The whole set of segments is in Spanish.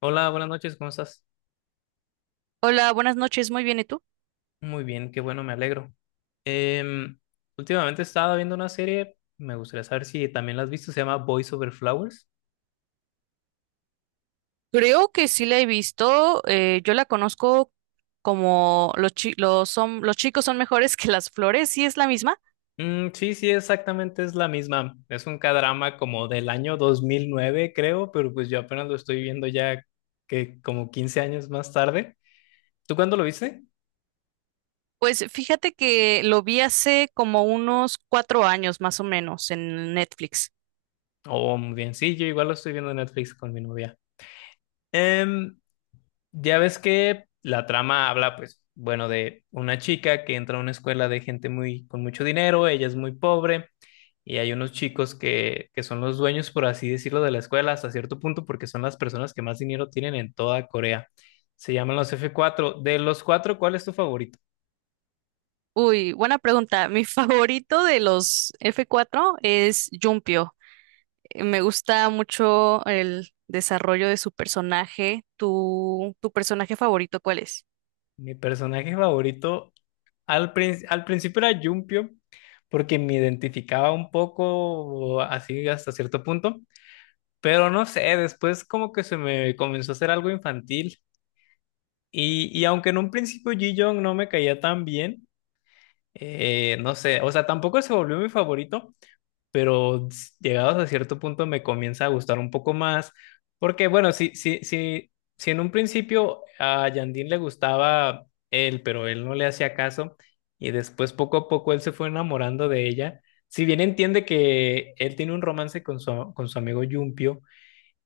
Hola, buenas noches, ¿cómo estás? Hola, buenas noches, muy bien, ¿y tú? Muy bien, qué bueno, me alegro. Em, últimamente estaba viendo una serie, me gustaría saber si también la has visto, se llama Boys Over Flowers. Creo que sí la he visto, yo la conozco como los chicos son mejores que las flores, ¿sí es la misma? Mm, sí, sí, exactamente es la misma. Es un k como del año 2009 creo, pero pues yo apenas lo estoy viendo ya que como 15 años más tarde. ¿Tú cuándo lo viste? Pues fíjate que lo vi hace como unos cuatro años más o menos en Netflix. Oh, muy bien, sí, yo igual lo estoy viendo en Netflix con mi novia. Em, Ya ves que la trama habla, pues, bueno, de una chica que entra a una escuela de gente muy con mucho dinero, ella es muy pobre, y hay unos chicos que son los dueños, por así decirlo, de la escuela hasta cierto punto, porque son las personas que más dinero tienen en toda Corea. Se llaman los F4. De los cuatro, ¿cuál es tu favorito? Uy, buena pregunta. Mi favorito de los f cuatro es Jumpio. Me gusta mucho el desarrollo de su personaje. ¿Tu personaje favorito cuál es? Mi personaje favorito al principio era Jumpio, porque me identificaba un poco así hasta cierto punto. Pero no sé, después como que se me comenzó a hacer algo infantil. Y aunque en un principio Ji Young no me caía tan bien, no sé, o sea, tampoco se volvió mi favorito, pero llegados a cierto punto me comienza a gustar un poco más. Porque bueno, si en un principio a Yandín le gustaba él, pero él no le hacía caso, y después poco a poco él se fue enamorando de ella. Si bien entiende que él tiene un romance con su amigo Yumpio,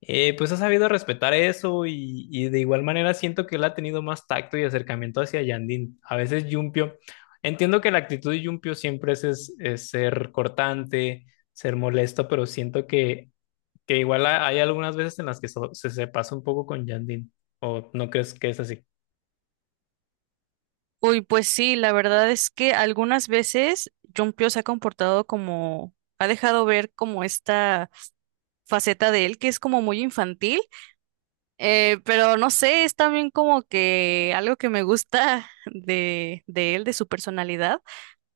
pues ha sabido respetar eso y de igual manera siento que él ha tenido más tacto y acercamiento hacia Yandín. A veces Yumpio, entiendo que la actitud de Yumpio siempre es ser cortante, ser molesto, pero siento que igual hay algunas veces en las que se pasa un poco con Yandín. ¿O no crees que es así? Uy, pues sí, la verdad es que algunas veces Jumpio se ha comportado como, ha dejado ver como esta faceta de él que es como muy infantil, pero no sé, es también como que algo que me gusta de él, de su personalidad,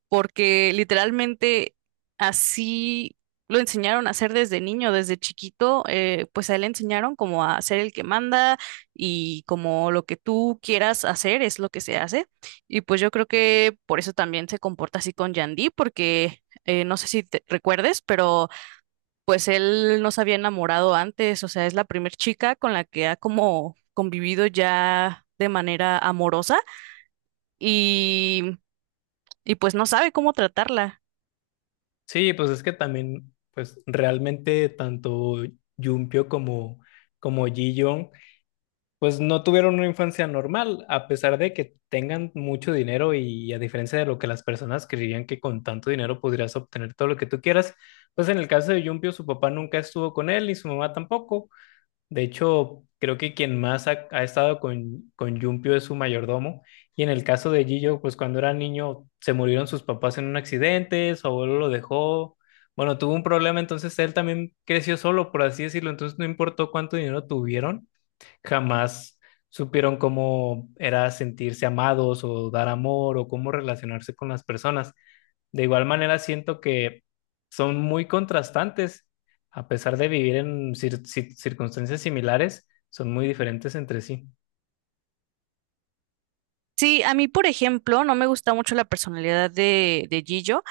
porque literalmente así lo enseñaron a hacer desde niño, desde chiquito, pues a él le enseñaron como a ser el que manda y como lo que tú quieras hacer es lo que se hace. Y pues yo creo que por eso también se comporta así con Yandy, porque no sé si te recuerdes, pero pues él no se había enamorado antes, o sea, es la primer chica con la que ha como convivido ya de manera amorosa y, y pues no sabe cómo tratarla. Sí, pues es que también, pues realmente tanto Yumpio como, como Ji pues no tuvieron una infancia normal, a pesar de que tengan mucho dinero y a diferencia de lo que las personas creerían que con tanto dinero podrías obtener todo lo que tú quieras, pues en el caso de Yumpio su papá nunca estuvo con él ni su mamá tampoco. De hecho, creo que quien más ha estado con Yumpio es su mayordomo. Y en el caso de Gillo, pues cuando era niño se murieron sus papás en un accidente, su abuelo lo dejó. Bueno, tuvo un problema, entonces él también creció solo, por así decirlo. Entonces no importó cuánto dinero tuvieron, jamás supieron cómo era sentirse amados o dar amor o cómo relacionarse con las personas. De igual manera, siento que son muy contrastantes, a pesar de vivir en circunstancias similares, son muy diferentes entre sí. Sí, a mí, por ejemplo, no me gusta mucho la personalidad de Gillo,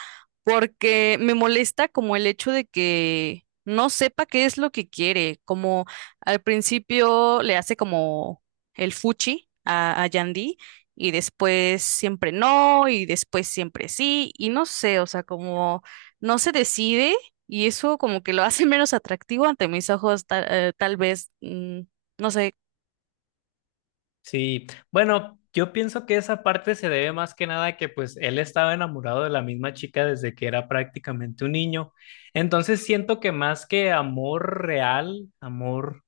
porque me molesta como el hecho de que no sepa qué es lo que quiere, como al principio le hace como el fuchi a Yandy y después siempre no y después siempre sí y no sé, o sea, como no se decide y eso como que lo hace menos atractivo ante mis ojos, tal vez, no sé. Sí, bueno, yo pienso que esa parte se debe más que nada a que pues él estaba enamorado de la misma chica desde que era prácticamente un niño. Entonces siento que más que amor real, amor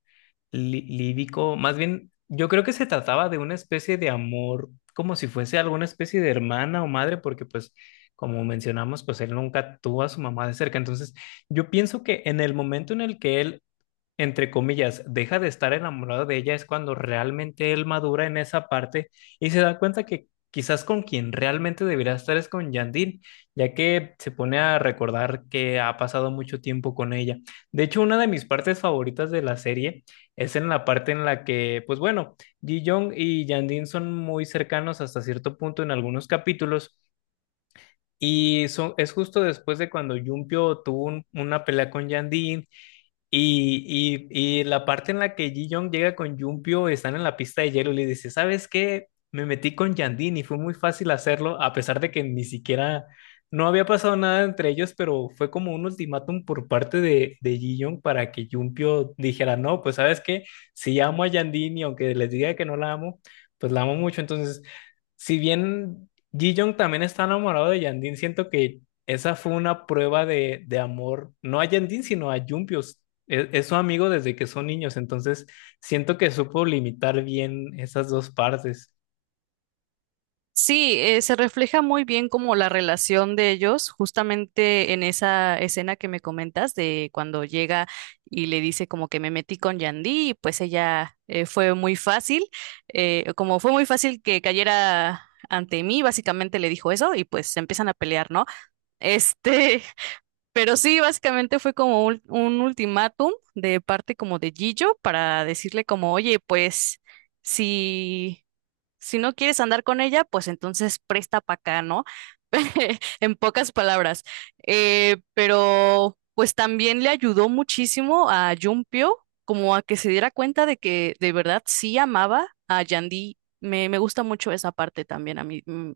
lírico, más bien, yo creo que se trataba de una especie de amor, como si fuese alguna especie de hermana o madre, porque pues, como mencionamos, pues él nunca tuvo a su mamá de cerca. Entonces, yo pienso que en el momento en el que él, entre comillas, deja de estar enamorado de ella es cuando realmente él madura en esa parte y se da cuenta que quizás con quien realmente debería estar es con Yandine, ya que se pone a recordar que ha pasado mucho tiempo con ella. De hecho, una de mis partes favoritas de la serie es en la parte en la que, pues bueno, Ji Young y Yandine son muy cercanos hasta cierto punto en algunos capítulos. Y son, es justo después de cuando Jumpio tuvo una pelea con Yandine, y la parte en la que Ji Young llega con Jumpio, están en la pista de hielo y le dice, ¿sabes qué? Me metí con Yandine y fue muy fácil hacerlo, a pesar de que ni siquiera, no había pasado nada entre ellos, pero fue como un ultimátum por parte de Ji Young para que Jumpio dijera, no, pues ¿sabes qué? Si amo a Yandine y aunque les diga que no la amo, pues la amo mucho. Entonces, si bien Ji Young también está enamorado de Yandine, siento que esa fue una prueba de amor, no a Yandine, sino a Jumpio. Es su amigo desde que son niños, entonces siento que supo limitar bien esas dos partes. Sí, se refleja muy bien como la relación de ellos, justamente en esa escena que me comentas de cuando llega y le dice como que me metí con Yandy, y pues ella fue muy fácil, como fue muy fácil que cayera ante mí, básicamente le dijo eso y pues se empiezan a pelear, ¿no? Este, pero sí, básicamente fue como un ultimátum de parte como de Gillo para decirle como, oye, pues... Si si no quieres andar con ella, pues entonces presta para acá, ¿no? En pocas palabras. Pero pues también le ayudó muchísimo a Jumpio como a que se diera cuenta de que de verdad sí amaba a Yandy. Me gusta mucho esa parte también, a mí, mm,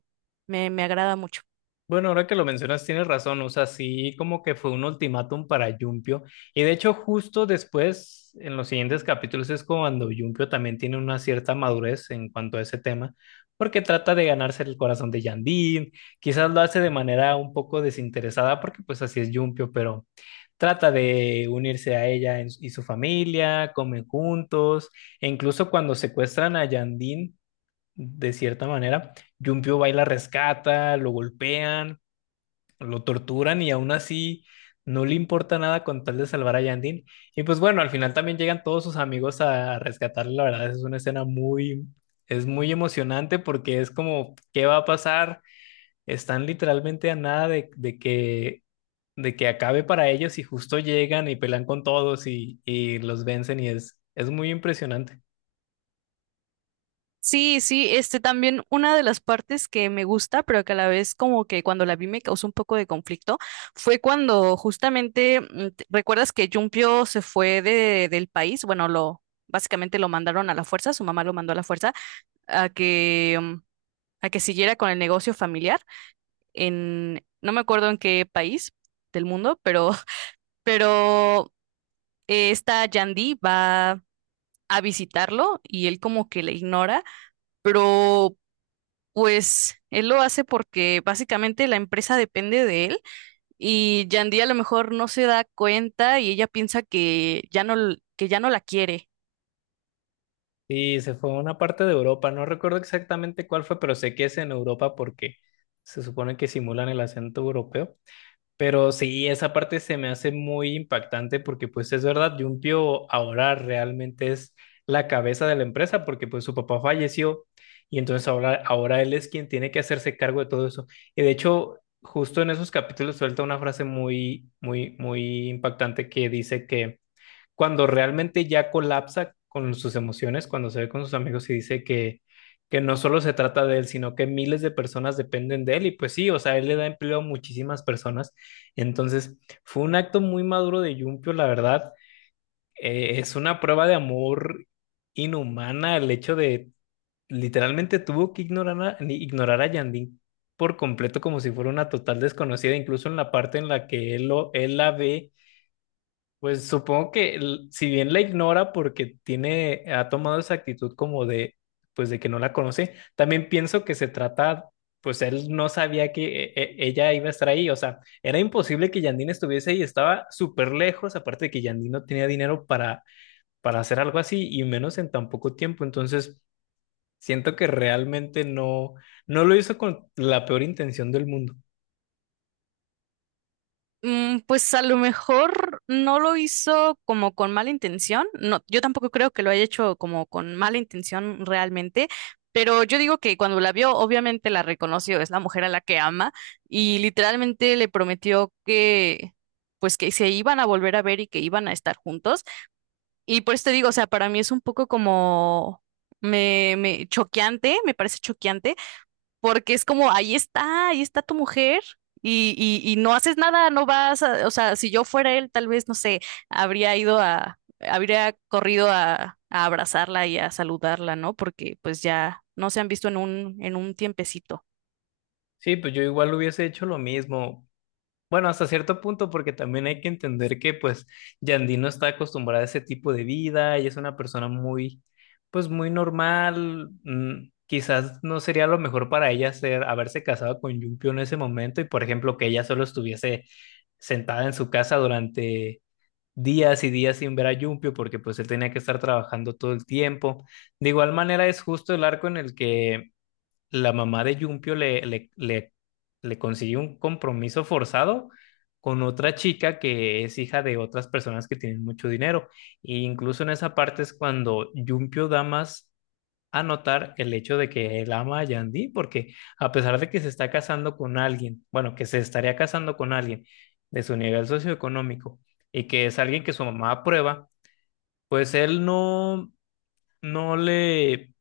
me, me agrada mucho. Bueno, ahora que lo mencionas, tienes razón. O sea, sí, como que fue un ultimátum para Yumpio. Y de hecho, justo después, en los siguientes capítulos, es cuando Yumpio también tiene una cierta madurez en cuanto a ese tema, porque trata de ganarse el corazón de Yandín. Quizás lo hace de manera un poco desinteresada, porque pues así es Yumpio, pero trata de unirse a ella y su familia, comen juntos, e incluso cuando secuestran a Yandín, de cierta manera. Yumpio va y la rescata, lo golpean, lo torturan y aún así no le importa nada con tal de salvar a Yandin. Y pues bueno, al final también llegan todos sus amigos a rescatarle. La verdad es una escena muy, es muy emocionante porque es como, ¿qué va a pasar? Están literalmente a nada de, de que acabe para ellos y justo llegan y pelean con todos y los vencen y es muy impresionante. Sí, sí, este también una de las partes que me gusta, pero que a la vez como que cuando la vi me causó un poco de conflicto, fue cuando justamente, ¿recuerdas que Jumpio se fue del país? Bueno, lo básicamente lo mandaron a la fuerza, su mamá lo mandó a la fuerza a que a que siguiera con el negocio familiar en no me acuerdo en qué país del mundo, pero pero esta Yandy va a visitarlo y él como que le ignora, pero pues él lo hace porque básicamente la empresa depende de él y Yandy a lo mejor no se da cuenta y ella piensa que ya no, que ya no la quiere. Y se fue a una parte de Europa, no recuerdo exactamente cuál fue, pero sé que es en Europa porque se supone que simulan el acento europeo. Pero sí, esa parte se me hace muy impactante porque pues es verdad, Jumpio ahora realmente es la cabeza de la empresa porque pues su papá falleció y entonces ahora, ahora él es quien tiene que hacerse cargo de todo eso. Y de hecho, justo en esos capítulos suelta una frase muy, muy, muy impactante que dice que cuando realmente ya colapsa con sus emociones, cuando se ve con sus amigos y dice que no solo se trata de él, sino que miles de personas dependen de él. Y pues sí, o sea, él le da empleo a muchísimas personas. Entonces, fue un acto muy maduro de Yumpio, la verdad. Es una prueba de amor inhumana. El hecho de literalmente tuvo que ignorar a Yandín por completo como si fuera una total desconocida, incluso en la parte en la que él, lo, él la ve, pues supongo que si bien la ignora porque tiene, ha tomado esa actitud como de, pues de que no la conoce, también pienso que se trata, pues él no sabía que ella iba a estar ahí, o sea, era imposible que Yandine estuviese ahí, estaba súper lejos, aparte de que Yandine no tenía dinero para hacer algo así y menos en tan poco tiempo, entonces siento que realmente no, no lo hizo con la peor intención del mundo. Pues a lo mejor no lo hizo como con mala intención. No, yo tampoco creo que lo haya hecho como con mala intención realmente, pero yo digo que cuando la vio, obviamente la reconoció, es la mujer a la que ama y literalmente le prometió que pues que se iban a volver a ver y que iban a estar juntos. Y por eso te digo, o sea, para mí es un poco como, me choqueante, me parece choqueante, porque es como, ahí está tu mujer. Y no haces nada, no vas a- o sea, si yo fuera él, tal vez, no sé, habría ido a, habría corrido a abrazarla y a saludarla, ¿no? Porque pues ya no se han visto en en un tiempecito. Sí, pues yo igual hubiese hecho lo mismo. Bueno, hasta cierto punto, porque también hay que entender que pues Yandy no está acostumbrada a ese tipo de vida, ella es una persona muy, pues muy normal, quizás no sería lo mejor para ella ser, haberse casado con Yumpio en ese momento y por ejemplo que ella solo estuviese sentada en su casa durante días y días sin ver a Yumpio porque pues él tenía que estar trabajando todo el tiempo. De igual manera es justo el arco en el que la mamá de Yumpio le consiguió un compromiso forzado con otra chica que es hija de otras personas que tienen mucho dinero. E incluso en esa parte es cuando Yumpio da más a notar el hecho de que él ama a Yandy, porque a pesar de que se está casando con alguien, bueno, que se estaría casando con alguien de su nivel socioeconómico y que es alguien que su mamá aprueba, pues él no, no le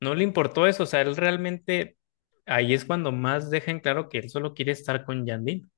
importó eso, o sea, él realmente ahí es cuando más dejan claro que él solo quiere estar con Yandine.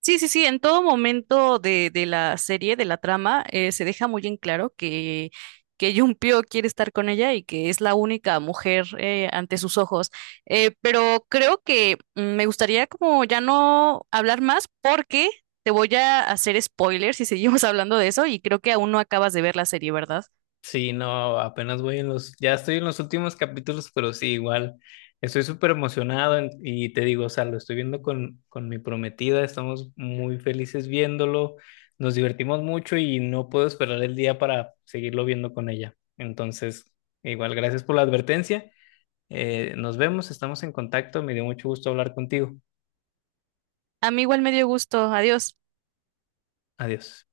Sí, sí, sí, en todo momento de la serie, de la trama, se deja muy en claro que Junpyo quiere estar con ella y que es la única mujer, ante sus ojos. Pero creo que me gustaría como ya no hablar más porque te voy a hacer spoilers si seguimos hablando de eso y creo que aún no acabas de ver la serie, ¿verdad? Sí, no, apenas voy en los, ya estoy en los últimos capítulos, pero sí, igual, estoy súper emocionado, y te digo, o sea, lo estoy viendo con mi prometida, estamos muy felices viéndolo, nos divertimos mucho y no puedo esperar el día para seguirlo viendo con ella. Entonces, igual, gracias por la advertencia. Nos vemos, estamos en contacto, me dio mucho gusto hablar contigo. A mí igual me dio gusto. Adiós. Adiós.